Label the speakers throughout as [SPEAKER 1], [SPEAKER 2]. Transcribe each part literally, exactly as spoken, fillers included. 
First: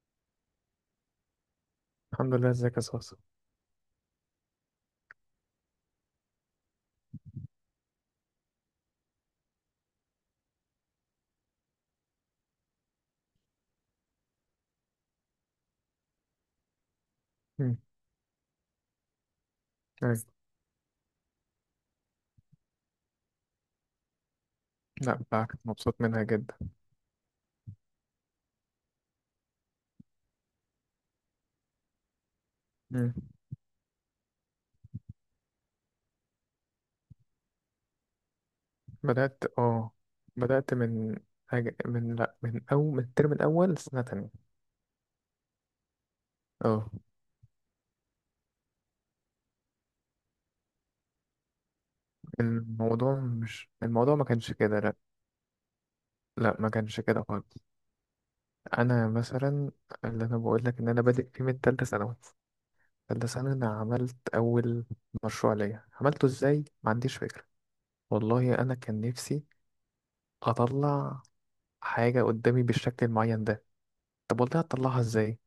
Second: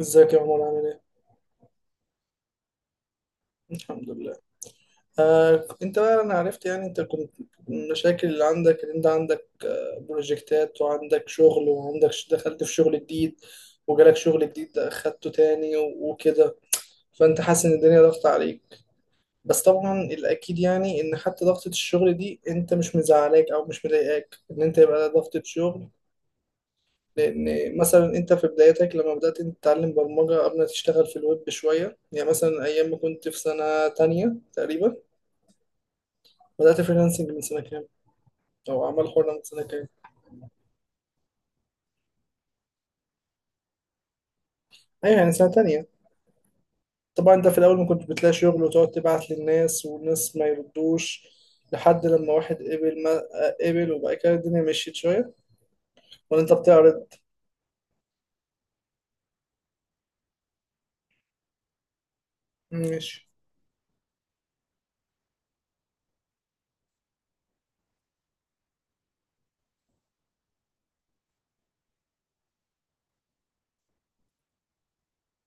[SPEAKER 1] ازيك يا عمر عامل ايه؟
[SPEAKER 2] الحمد لله، ازيك يا صاصة؟
[SPEAKER 1] الحمد لله. آه، انت بقى انا عرفت يعني انت كنت المشاكل اللي عندك ان انت عندك بروجكتات وعندك شغل وعندك ش- دخلت في شغل جديد، وجالك شغل جديد ده اخدته تاني و- وكده، فانت حاسس ان
[SPEAKER 2] مم.
[SPEAKER 1] الدنيا ضغط عليك. بس طبعا
[SPEAKER 2] أيوة.
[SPEAKER 1] الاكيد يعني ان حتى ضغطة الشغل دي انت مش مزعلاك او مش مضايقاك ان انت يبقى
[SPEAKER 2] لا،
[SPEAKER 1] ضغطة
[SPEAKER 2] بقى
[SPEAKER 1] شغل.
[SPEAKER 2] مبسوط منها جدا.
[SPEAKER 1] لان مثلا انت في بدايتك لما بدأت انت تتعلم برمجة قبل ما تشتغل في الويب شوية، يعني مثلا ايام ما
[SPEAKER 2] مم.
[SPEAKER 1] كنت في سنة تانية تقريبا. بدأت فريلانسنج من سنة كام؟ أو أعمال حرة من
[SPEAKER 2] بدأت
[SPEAKER 1] سنة كام؟
[SPEAKER 2] اه بدأت من حاجة، من، لا، من أول، من الترم الأول سنة تانية.
[SPEAKER 1] أيوة يعني سنة تانية.
[SPEAKER 2] اه
[SPEAKER 1] طبعا أنت في الأول ما كنت بتلاقي شغل وتقعد تبعت للناس والناس ما يردوش لحد لما واحد، قبل
[SPEAKER 2] الموضوع،
[SPEAKER 1] ما
[SPEAKER 2] مش،
[SPEAKER 1] قبل
[SPEAKER 2] الموضوع
[SPEAKER 1] وبقى
[SPEAKER 2] ما
[SPEAKER 1] كده
[SPEAKER 2] كانش
[SPEAKER 1] الدنيا
[SPEAKER 2] كده،
[SPEAKER 1] مشيت
[SPEAKER 2] لا.
[SPEAKER 1] شوية، ولا أنت
[SPEAKER 2] لا، ما كانش
[SPEAKER 1] بتعرض؟
[SPEAKER 2] كده خالص. أنا مثلا، اللي أنا بقول لك إن أنا بادئ فيه من تالتة ثانوي. تالتة
[SPEAKER 1] ماشي،
[SPEAKER 2] ثانوي أنا عملت أول مشروع ليا، عملته إزاي ما عنديش فكرة. والله أنا كان نفسي أطلع حاجة قدامي بالشكل المعين ده. طب والله هتطلعها إزاي؟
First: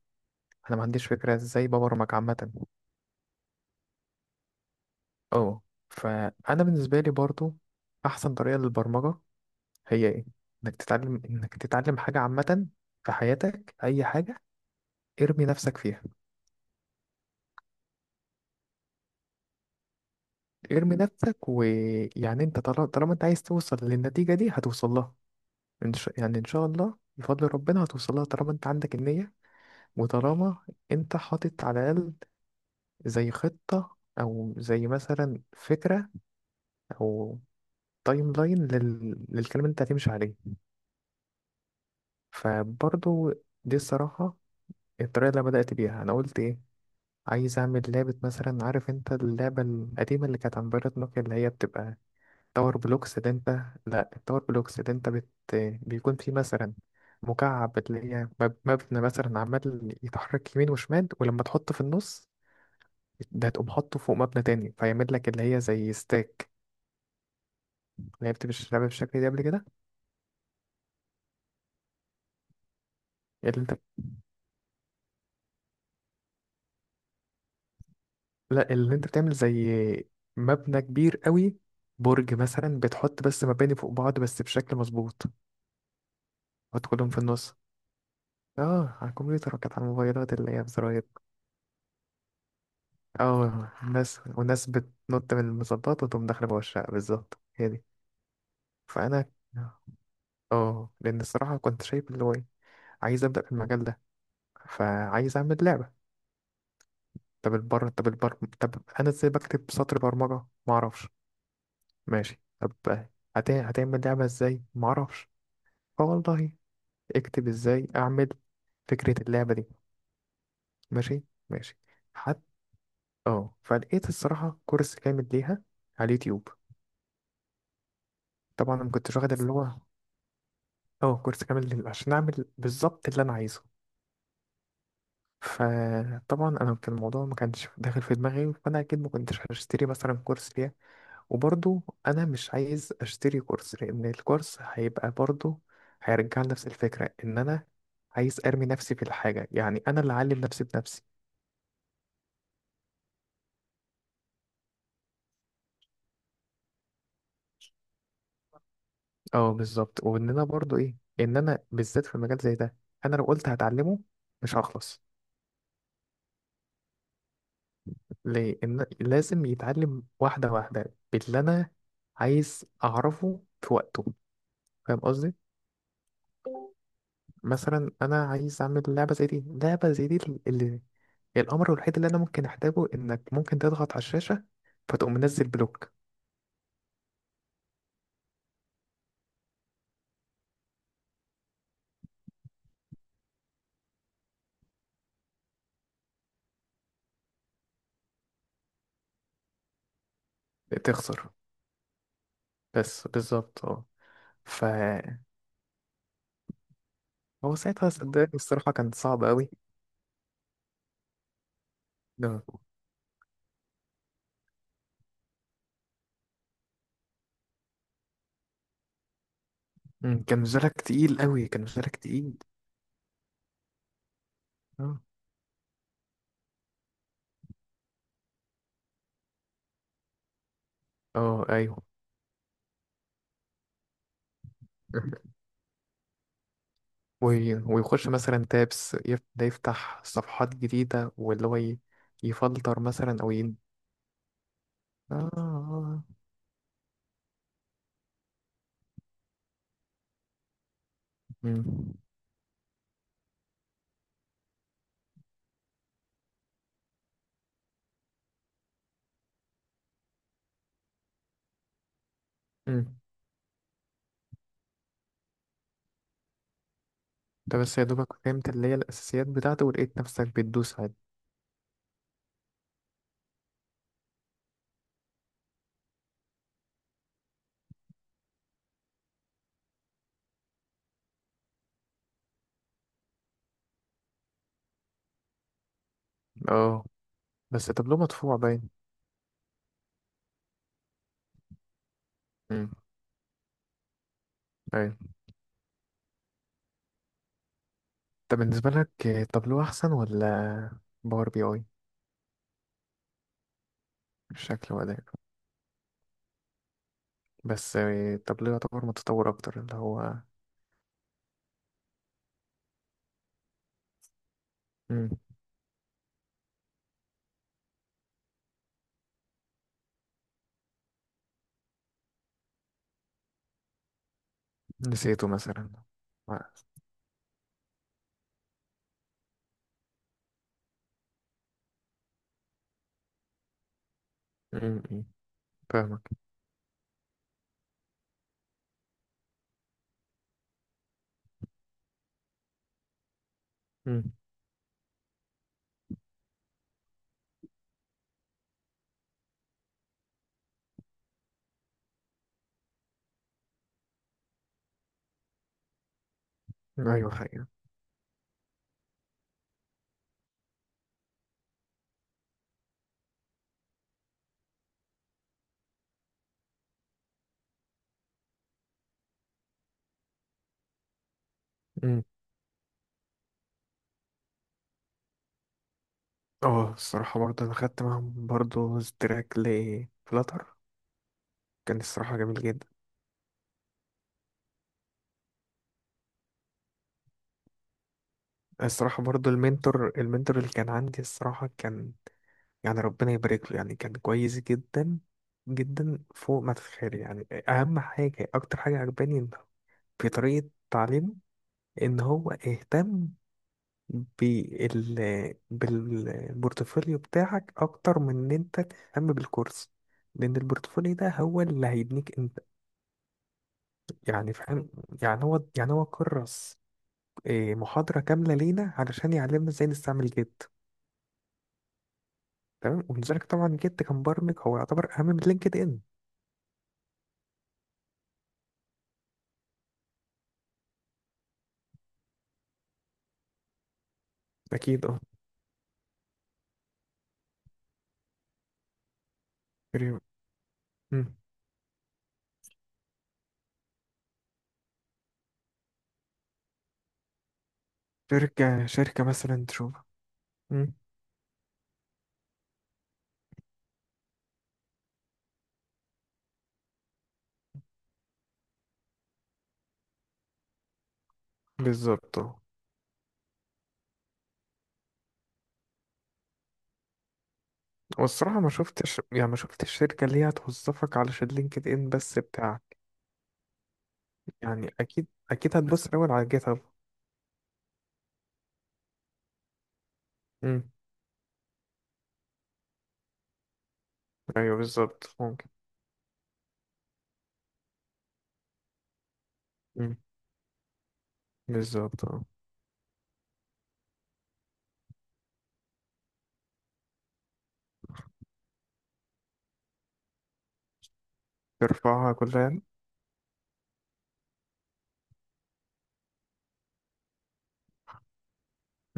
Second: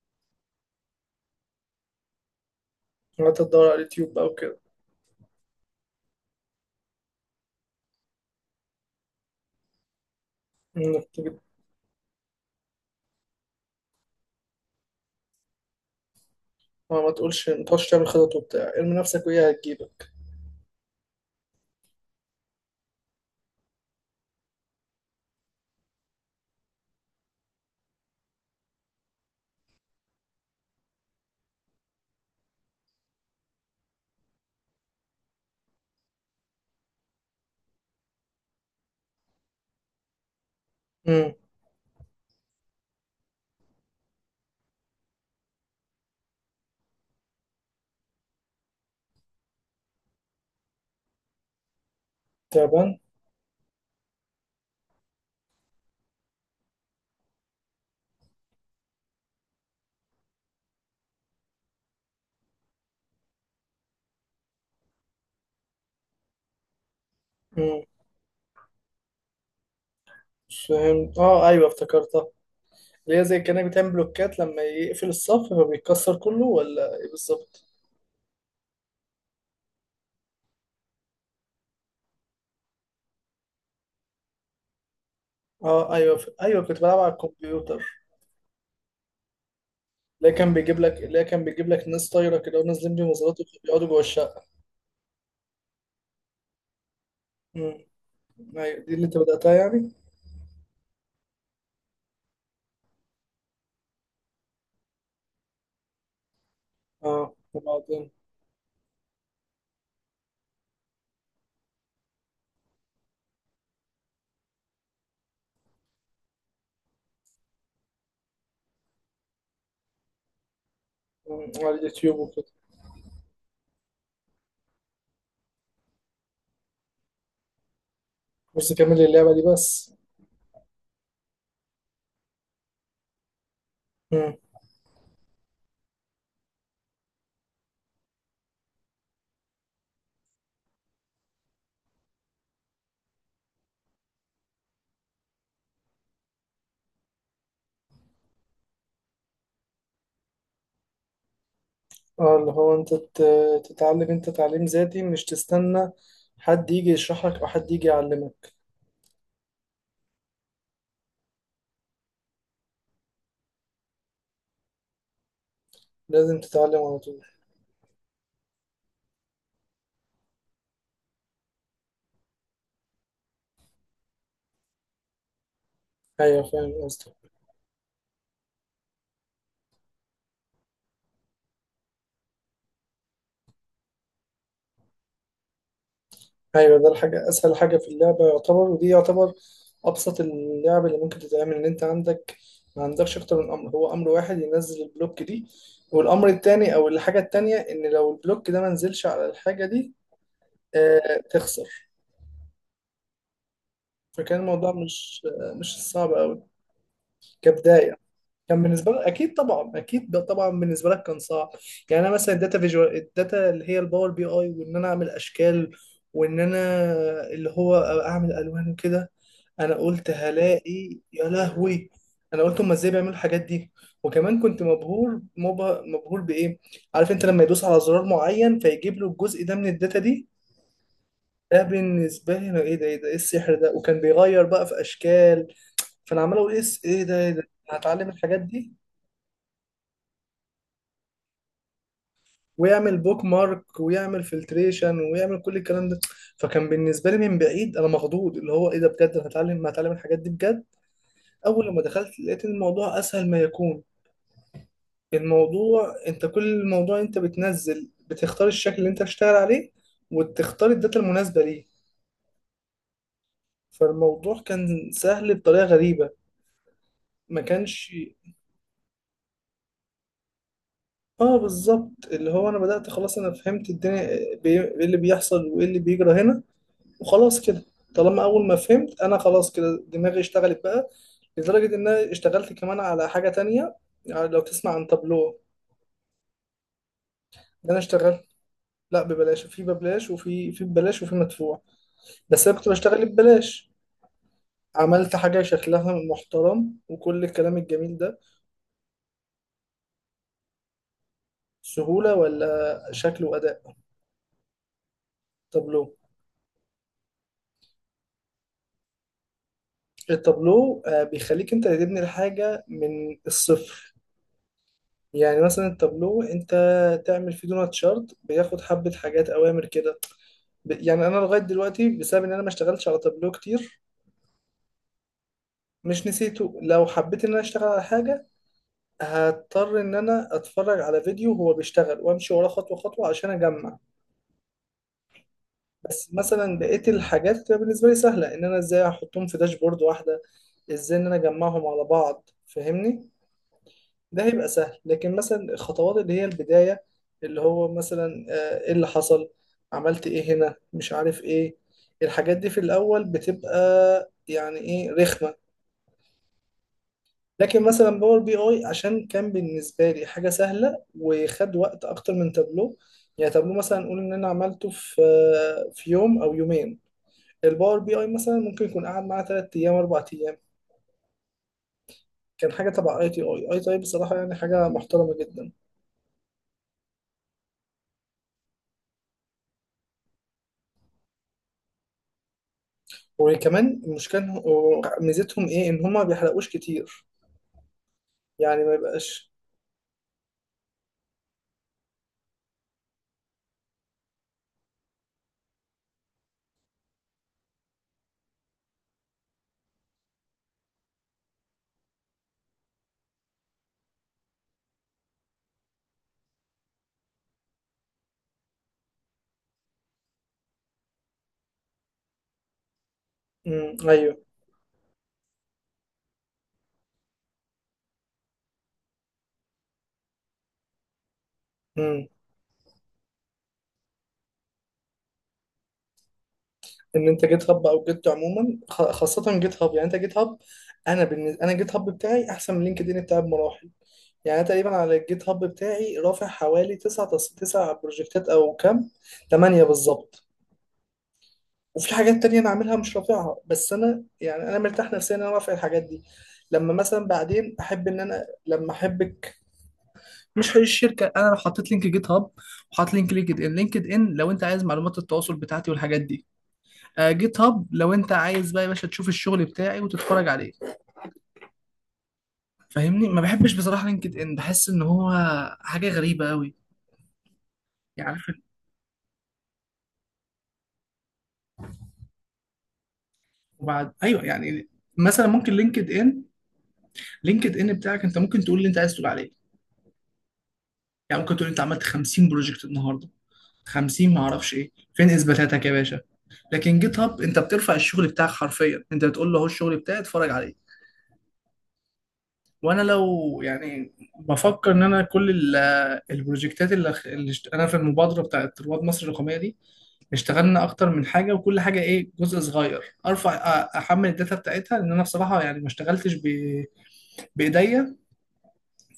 [SPEAKER 2] انا ما عنديش فكره ازاي ببرمج عامه.
[SPEAKER 1] وقعدت تدور على اليوتيوب بقى وكده.
[SPEAKER 2] اه فانا بالنسبه لي برضو، احسن طريقه للبرمجه هي ايه؟ انك
[SPEAKER 1] إنك
[SPEAKER 2] تتعلم
[SPEAKER 1] تجيب،
[SPEAKER 2] انك تتعلم حاجه عامه في حياتك، اي حاجه ارمي نفسك فيها.
[SPEAKER 1] ما ما تقولش ما تقعدش تعمل خطط وبتاع، ارمي نفسك وهي هتجيبك.
[SPEAKER 2] ارمي نفسك، ويعني انت طالما طالما انت عايز توصل للنتيجه دي هتوصل لها. إن شاء... يعني ان شاء الله، بفضل ربنا هتوصل لها طالما انت عندك النيه. وطالما انت حاطط على الاقل زي خطه، او زي مثلا فكره، او تايم لاين لل... للكلام اللي انت هتمشي عليه.
[SPEAKER 1] امم.
[SPEAKER 2] فبرضو، دي الصراحة الطريقة اللي أنا بدأت بيها. أنا قلت إيه؟ عايز أعمل لعبة مثلا. عارف أنت اللعبة القديمة اللي كانت عن بيرت نوكيا اللي هي بتبقى تاور
[SPEAKER 1] تعبان؟
[SPEAKER 2] بلوكس؟ اللي أنت لأ التاور بلوكس اللي أنت بت... بيكون فيه مثلا مكعب اللي هي مب- مبنى مثلا، عمال يتحرك يمين وشمال، ولما تحطه في النص ده تقوم حاطه فوق مبنى تاني فيعمل لك اللي هي زي ستاك.
[SPEAKER 1] امم.
[SPEAKER 2] لعبت مش لعبة بالشكل ده قبل كده؟
[SPEAKER 1] فهمت، اه ايوه افتكرتها. اللي هي زي
[SPEAKER 2] اللي
[SPEAKER 1] كأنك
[SPEAKER 2] أنت
[SPEAKER 1] بتعمل بلوكات لما يقفل الصف فبيتكسر كله، ولا ايه بالظبط؟
[SPEAKER 2] لا، اللي انت بتعمل زي مبنى كبير قوي، برج مثلا، بتحط بس مباني فوق بعض بس بشكل مظبوط.
[SPEAKER 1] اه ايوه، ف... ايوه كنت
[SPEAKER 2] حط
[SPEAKER 1] بلعب
[SPEAKER 2] كلهم
[SPEAKER 1] على
[SPEAKER 2] في النص.
[SPEAKER 1] الكمبيوتر.
[SPEAKER 2] اه، على الكمبيوتر، وكانت على
[SPEAKER 1] اللي
[SPEAKER 2] الموبايلات اللي
[SPEAKER 1] كان
[SPEAKER 2] هي
[SPEAKER 1] بيجيب لك
[SPEAKER 2] بزراير.
[SPEAKER 1] اللي كان بيجيب لك ناس طايره كده ونازلين بمظلات
[SPEAKER 2] اه،
[SPEAKER 1] وبيقعدوا جوه
[SPEAKER 2] ناس
[SPEAKER 1] الشقه.
[SPEAKER 2] وناس بتنط من المظبط وتقوم داخله جوه الشقه، بالظبط، هي
[SPEAKER 1] امم،
[SPEAKER 2] دي.
[SPEAKER 1] ايوه دي اللي انت
[SPEAKER 2] فانا،
[SPEAKER 1] بداتها يعني.
[SPEAKER 2] اه لان الصراحه كنت شايف اللي هو ايه، عايز ابدا في المجال ده، فعايز اعمل لعبه.
[SPEAKER 1] اه
[SPEAKER 2] طب البر طب
[SPEAKER 1] وبعدين.
[SPEAKER 2] البر طب انا ازاي بكتب سطر برمجه، ما اعرفش. ماشي. طب هت... هتعمل لعبه ازاي ما اعرفش. فوالله، اكتب ازاي، اعمل فكرة اللعبة دي. ماشي.
[SPEAKER 1] مم. على
[SPEAKER 2] ماشي.
[SPEAKER 1] اليوتيوب
[SPEAKER 2] حتى،
[SPEAKER 1] وكده.
[SPEAKER 2] اه فلقيت الصراحة كورس كامل ليها على اليوتيوب.
[SPEAKER 1] بس
[SPEAKER 2] طبعا انا ما
[SPEAKER 1] كمل
[SPEAKER 2] كنتش واخد
[SPEAKER 1] اللعبه دي
[SPEAKER 2] اللي هو،
[SPEAKER 1] بس.
[SPEAKER 2] اه كورس كامل لل- عشان اعمل بالظبط اللي انا عايزه.
[SPEAKER 1] امم،
[SPEAKER 2] فطبعا انا كان الموضوع ما كانش داخل في دماغي، فانا اكيد ما كنتش هشتري مثلا كورس ليها. وبرضو انا مش عايز اشتري كورس، لان الكورس هيبقى برضو هيرجع لنفس الفكرة، ان انا عايز ارمي نفسي في الحاجة، يعني انا اللي اعلم نفسي بنفسي.
[SPEAKER 1] اه، اللي هو انت ت... تتعلم، انت تعليم ذاتي مش تستنى حد يجي يشرح لك او حد يجي يعلمك.
[SPEAKER 2] اه، بالظبط، وان انا برضو ايه، ان انا بالذات في مجال زي ده، انا لو قلت هتعلمه مش هخلص.
[SPEAKER 1] لازم تتعلم على طول.
[SPEAKER 2] لان لازم يتعلم واحده واحده باللي انا عايز اعرفه في وقته. فاهم قصدي؟
[SPEAKER 1] ايوه فاهم قصدك.
[SPEAKER 2] مثلا انا عايز اعمل لعبه زي دي، لعبه زي دي، اللي الامر الوحيد اللي انا ممكن احتاجه انك ممكن تضغط على الشاشه فتقوم منزل بلوك.
[SPEAKER 1] ايوه ده الحاجه، اسهل حاجه في اللعبه يعتبر، ودي يعتبر ابسط اللعب اللي ممكن تتعمل. ان انت عندك ما عندكش اكتر من امر، هو امر واحد ينزل البلوك دي، والامر التاني او الحاجه التانيه ان لو البلوك ده ما نزلش على الحاجه دي آه
[SPEAKER 2] تخسر،
[SPEAKER 1] تخسر.
[SPEAKER 2] بس بالظبط، اه.
[SPEAKER 1] فكان الموضوع
[SPEAKER 2] فهو
[SPEAKER 1] مش آه مش صعب قوي
[SPEAKER 2] ساعتها
[SPEAKER 1] كبدايه.
[SPEAKER 2] صدقني،
[SPEAKER 1] كان
[SPEAKER 2] الصراحه،
[SPEAKER 1] بالنسبه
[SPEAKER 2] كان
[SPEAKER 1] لك
[SPEAKER 2] صعب
[SPEAKER 1] اكيد،
[SPEAKER 2] قوي.
[SPEAKER 1] طبعا اكيد، ده طبعا بالنسبه لك كان صعب. يعني انا مثلا
[SPEAKER 2] ده.
[SPEAKER 1] الداتا فيجوال، الداتا اللي هي الباور بي اي، وان انا اعمل اشكال، وان انا اللي هو اعمل الوان وكده. انا قلت
[SPEAKER 2] مم، كان مزالك
[SPEAKER 1] هلاقي
[SPEAKER 2] تقيل
[SPEAKER 1] يا
[SPEAKER 2] قوي، كان
[SPEAKER 1] لهوي،
[SPEAKER 2] مزالك تقيل.
[SPEAKER 1] انا قلت هما ازاي بيعملوا الحاجات دي. وكمان كنت
[SPEAKER 2] اه.
[SPEAKER 1] مبهور مبه... مبهور بايه؟ عارف انت لما يدوس على زرار معين فيجيب له الجزء ده من الداتا دي،
[SPEAKER 2] آه،
[SPEAKER 1] ده
[SPEAKER 2] ايوه.
[SPEAKER 1] بالنسبه لي انا ايه ده ايه ده ايه السحر ده، وكان بيغير بقى في اشكال. فانا عمال اقول ايه الس- ايه ده ايه ده.
[SPEAKER 2] وي-
[SPEAKER 1] أنا
[SPEAKER 2] ويخش
[SPEAKER 1] هتعلم الحاجات
[SPEAKER 2] مثلا
[SPEAKER 1] دي،
[SPEAKER 2] تابس، يف- ده يفتح صفحات جديدة، واللي هو ي- يفلتر
[SPEAKER 1] ويعمل
[SPEAKER 2] مثلا،
[SPEAKER 1] بوك
[SPEAKER 2] او ي...
[SPEAKER 1] مارك ويعمل فلتريشن
[SPEAKER 2] اه.
[SPEAKER 1] ويعمل كل الكلام ده.
[SPEAKER 2] آه.
[SPEAKER 1] فكان بالنسبه لي من بعيد انا مخضوض، اللي هو ايه ده بجد، أنا هتعلم هتعلم الحاجات دي بجد. اول لما
[SPEAKER 2] مم.
[SPEAKER 1] دخلت لقيت إن الموضوع اسهل ما يكون. الموضوع انت كل موضوع انت بتنزل بتختار الشكل اللي انت هتشتغل عليه، وتختار الداتا المناسبة ليه.
[SPEAKER 2] مم.
[SPEAKER 1] فالموضوع كان سهل بطريقة غريبة، ما
[SPEAKER 2] ده بس يا
[SPEAKER 1] كانش.
[SPEAKER 2] دوبك فهمت اللي هي الأساسيات بتاعته، ولقيت نفسك بتدوس عادي.
[SPEAKER 1] اه بالظبط، اللي هو انا بدأت خلاص، انا فهمت الدنيا بي- ايه اللي بيحصل وايه اللي بيجرى هنا، وخلاص كده. طالما اول ما فهمت انا خلاص كده دماغي اشتغلت بقى، لدرجة ان انا اشتغلت كمان على حاجة تانية. يعني لو تسمع عن تابلو،
[SPEAKER 2] اه،
[SPEAKER 1] ده
[SPEAKER 2] بس
[SPEAKER 1] انا
[SPEAKER 2] التابلو
[SPEAKER 1] اشتغلت.
[SPEAKER 2] مدفوع باين.
[SPEAKER 1] لا ببلاش، في ببلاش وفي في ببلاش وفي مدفوع، بس انا كنت
[SPEAKER 2] مم.
[SPEAKER 1] بشتغل ببلاش.
[SPEAKER 2] أيوة.
[SPEAKER 1] عملت حاجة شكلها محترم وكل الكلام الجميل ده.
[SPEAKER 2] طب بالنسبة لك، آه، تابلو أحسن ولا باور بي أي؟
[SPEAKER 1] سهولة ولا شكل وأداء؟
[SPEAKER 2] شكل وأداء.
[SPEAKER 1] تابلو.
[SPEAKER 2] بس آه، التابلو يعتبر متطور أكتر اللي هو.
[SPEAKER 1] التابلو آه، بيخليك انت اللي تبني الحاجة من الصفر.
[SPEAKER 2] مم.
[SPEAKER 1] يعني مثلا التابلو انت تعمل فيه دونات شارت بياخد حبة حاجات اوامر كده. ب- يعني انا لغاية دلوقتي بسبب ان انا ما اشتغلتش على تابلو كتير.
[SPEAKER 2] نسيته مثلا؟
[SPEAKER 1] مش نسيته، لو حبيت ان انا اشتغل على حاجة هضطر ان انا اتفرج على فيديو هو بيشتغل وامشي وراه خطوة خطوة عشان اجمع.
[SPEAKER 2] مم. مم. فاهمك.
[SPEAKER 1] بس مثلا بقيت الحاجات بتبقى بالنسبه لي سهله، ان انا ازاي احطهم في داشبورد واحده، ازاي ان انا اجمعهم على بعض، فاهمني؟ ده هيبقى سهل. لكن مثلا الخطوات اللي هي البدايه، اللي هو مثلا آه، ايه اللي حصل، عملت ايه هنا، مش عارف ايه، الحاجات دي في الاول بتبقى يعني ايه رخمه.
[SPEAKER 2] ايوه، حقيقة.
[SPEAKER 1] لكن مثلا باور بي اي عشان كان بالنسبه لي حاجه سهله، وخد وقت اكتر من تابلو. يعني تابلو مثلا نقول ان انا عملته في آه، في يوم او يومين، الباور بي اي مثلا ممكن يكون قعد معاه تلات ايام اربع ايام.
[SPEAKER 2] أمم.
[SPEAKER 1] كان حاجه تبع اي تي اي اي تي اي بصراحه يعني حاجه محترمه جدا.
[SPEAKER 2] اه، الصراحة برضه انا خدت معاهم برضه تراك لفلاتر. كان الصراحة جميل جدا.
[SPEAKER 1] وكمان المشكله إن هو- ميزتهم ايه ان هما ما بيحرقوش كتير، يعني ما
[SPEAKER 2] الصراحة برضه
[SPEAKER 1] يبقاش.
[SPEAKER 2] المنتور المنتور اللي كان عندي الصراحة كان، يعني ربنا يبارك له، يعني كان كويس جدا، جدا فوق ما تتخيل. يعني اهم حاجة، اكتر حاجة عجباني إن في طريقة تعليمه ان هو اهتم بال بالبورتفوليو بتاعك اكتر من ان انت تهتم بالكورس، لان البورتفوليو ده هو اللي هيبنيك.
[SPEAKER 1] امم، ايوه،
[SPEAKER 2] يعني فاهم؟ يعني هو، يعني هو كرس إيه، محاضرة كاملة لينا علشان يعلمنا ازاي نستعمل جيت.
[SPEAKER 1] امم.
[SPEAKER 2] تمام، ولذلك طبعا جيت كمبرمج هو يعتبر أهم من لينكد إن.
[SPEAKER 1] ان انت جيت هاب او جيت عموما، خ- خاصه جيت هاب، يعني انت جيت هاب. انا بالنسبه انا جيت هاب بتاعي احسن من لينكد ان بتاعي بمراحل. يعني أنا تقريبا
[SPEAKER 2] أكيد،
[SPEAKER 1] على
[SPEAKER 2] أه.
[SPEAKER 1] الجيت هاب بتاعي رافع حوالي تسع تسع بروجكتات او كام، تمانية
[SPEAKER 2] فري-
[SPEAKER 1] بالظبط.
[SPEAKER 2] مم.
[SPEAKER 1] وفي حاجات تانية أنا عاملها مش رافعها، بس أنا يعني أنا مرتاح نفسيا إن أنا رافع الحاجات دي لما مثلا بعدين أحب إن أنا
[SPEAKER 2] شركة،
[SPEAKER 1] لما
[SPEAKER 2] شركة
[SPEAKER 1] أحبك.
[SPEAKER 2] مثلا تشوف.
[SPEAKER 1] مش هي
[SPEAKER 2] مم.
[SPEAKER 1] الشركة، أنا لو حطيت لينك جيت هاب وحاطط لينك لينكد إن لينكد إن لو أنت عايز معلومات التواصل بتاعتي والحاجات دي. آه جيت هاب لو أنت عايز بقى يا باشا تشوف الشغل بتاعي وتتفرج عليه.
[SPEAKER 2] بالظبط، أه.
[SPEAKER 1] فاهمني، ما بحبش بصراحة لينكد إن، بحس إن هو حاجة غريبة أوي، يعني عارف.
[SPEAKER 2] والصراحة، ما شفتش يعني ما شفتش الشركة اللي هي هتوظفك علشان لينكد إن بس بتاعك.
[SPEAKER 1] وبعد أيوه يعني.
[SPEAKER 2] يعني أكيد،
[SPEAKER 1] مثلا ممكن
[SPEAKER 2] أكيد هتبص
[SPEAKER 1] لينكد
[SPEAKER 2] الأول
[SPEAKER 1] إن
[SPEAKER 2] على جيت هاب.
[SPEAKER 1] لينكد إن بتاعك أنت ممكن تقول اللي أنت عايز تقول عليه.
[SPEAKER 2] مم.
[SPEAKER 1] يعني ممكن تقول أنت عملت خمسين بروجكت النهاردة، خمسين معرفش
[SPEAKER 2] أيوه،
[SPEAKER 1] ايه،
[SPEAKER 2] بالظبط،
[SPEAKER 1] فين
[SPEAKER 2] ممكن.
[SPEAKER 1] اثباتاتك يا باشا؟ لكن جيت هاب انت بترفع الشغل بتاعك حرفيا، انت بتقول له اهو الشغل
[SPEAKER 2] مم.
[SPEAKER 1] بتاعي اتفرج عليه.
[SPEAKER 2] بالظبط، أه.
[SPEAKER 1] وانا لو يعني بفكر ان انا كل ال- البروجكتات اللي, اللي اشت- انا في المبادره بتاعت رواد مصر الرقميه دي اشتغلنا اكتر من حاجه، وكل حاجه ايه
[SPEAKER 2] ترفعها
[SPEAKER 1] جزء
[SPEAKER 2] كلها،
[SPEAKER 1] صغير ارفع، أ- احمل الداتا بتاعتها لان انا بصراحه يعني ما اشتغلتش ب... بايديا.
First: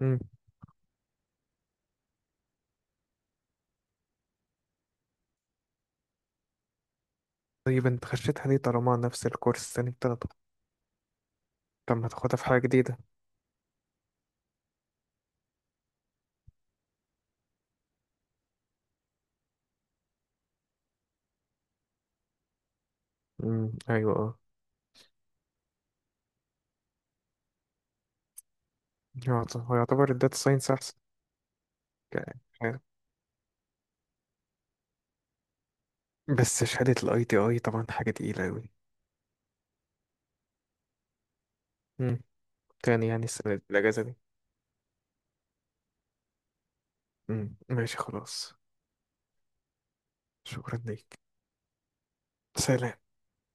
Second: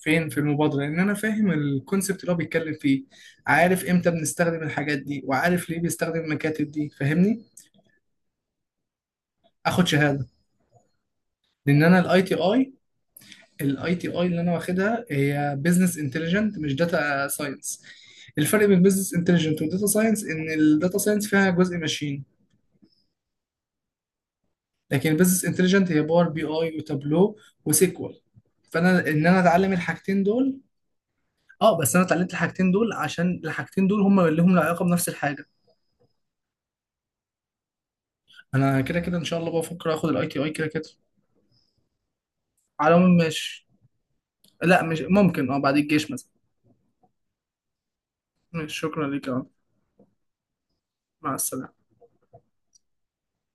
[SPEAKER 2] يعني.
[SPEAKER 1] فين في المبادره، لان انا فاهم الكونسبت اللي هو بيتكلم فيه، عارف امتى بنستخدم الحاجات دي وعارف ليه بيستخدم المكاتب دي، فاهمني؟
[SPEAKER 2] طيب انت خشيتها ليه، طالما نفس الكورس
[SPEAKER 1] اخد
[SPEAKER 2] تاني
[SPEAKER 1] شهاده،
[SPEAKER 2] بتاخده؟
[SPEAKER 1] لان
[SPEAKER 2] طب
[SPEAKER 1] انا
[SPEAKER 2] ما
[SPEAKER 1] الاي تي
[SPEAKER 2] تاخدها في حاجة
[SPEAKER 1] اي.
[SPEAKER 2] جديدة؟
[SPEAKER 1] الاي تي اي اللي انا واخدها هي بزنس انتليجنت مش داتا ساينس. الفرق بين بزنس انتليجنت وداتا ساينس ان الداتا ساينس فيها جزء ماشين،
[SPEAKER 2] امم ايوه، اه.
[SPEAKER 1] لكن البزنس انتليجنت هي باور بي اي وتابلو وسيكوال. فانا ان انا
[SPEAKER 2] يعت-
[SPEAKER 1] اتعلم
[SPEAKER 2] هو يعتبر
[SPEAKER 1] الحاجتين
[SPEAKER 2] الداتا
[SPEAKER 1] دول.
[SPEAKER 2] ساينس احسن؟
[SPEAKER 1] اه، بس انا اتعلمت
[SPEAKER 2] ك-
[SPEAKER 1] الحاجتين
[SPEAKER 2] ك-
[SPEAKER 1] دول عشان الحاجتين دول هم اللي هم لهم علاقه بنفس الحاجه.
[SPEAKER 2] بس شهادة الاي تي اي طبعا حاجة تقيلة اوي.
[SPEAKER 1] انا كده كده ان شاء الله بفكر اخد الاي تي اي كده كده.
[SPEAKER 2] امم.
[SPEAKER 1] على
[SPEAKER 2] تاني،
[SPEAKER 1] العموم
[SPEAKER 2] يعني السنة دي
[SPEAKER 1] ماشي.
[SPEAKER 2] الاجازة دي؟
[SPEAKER 1] لا مش ممكن، اه بعد الجيش مثلا.
[SPEAKER 2] امم، ماشي، خلاص.
[SPEAKER 1] ماشي، شكرا لك آه.
[SPEAKER 2] شكرا ليك.
[SPEAKER 1] مع السلامه.
[SPEAKER 2] سلام.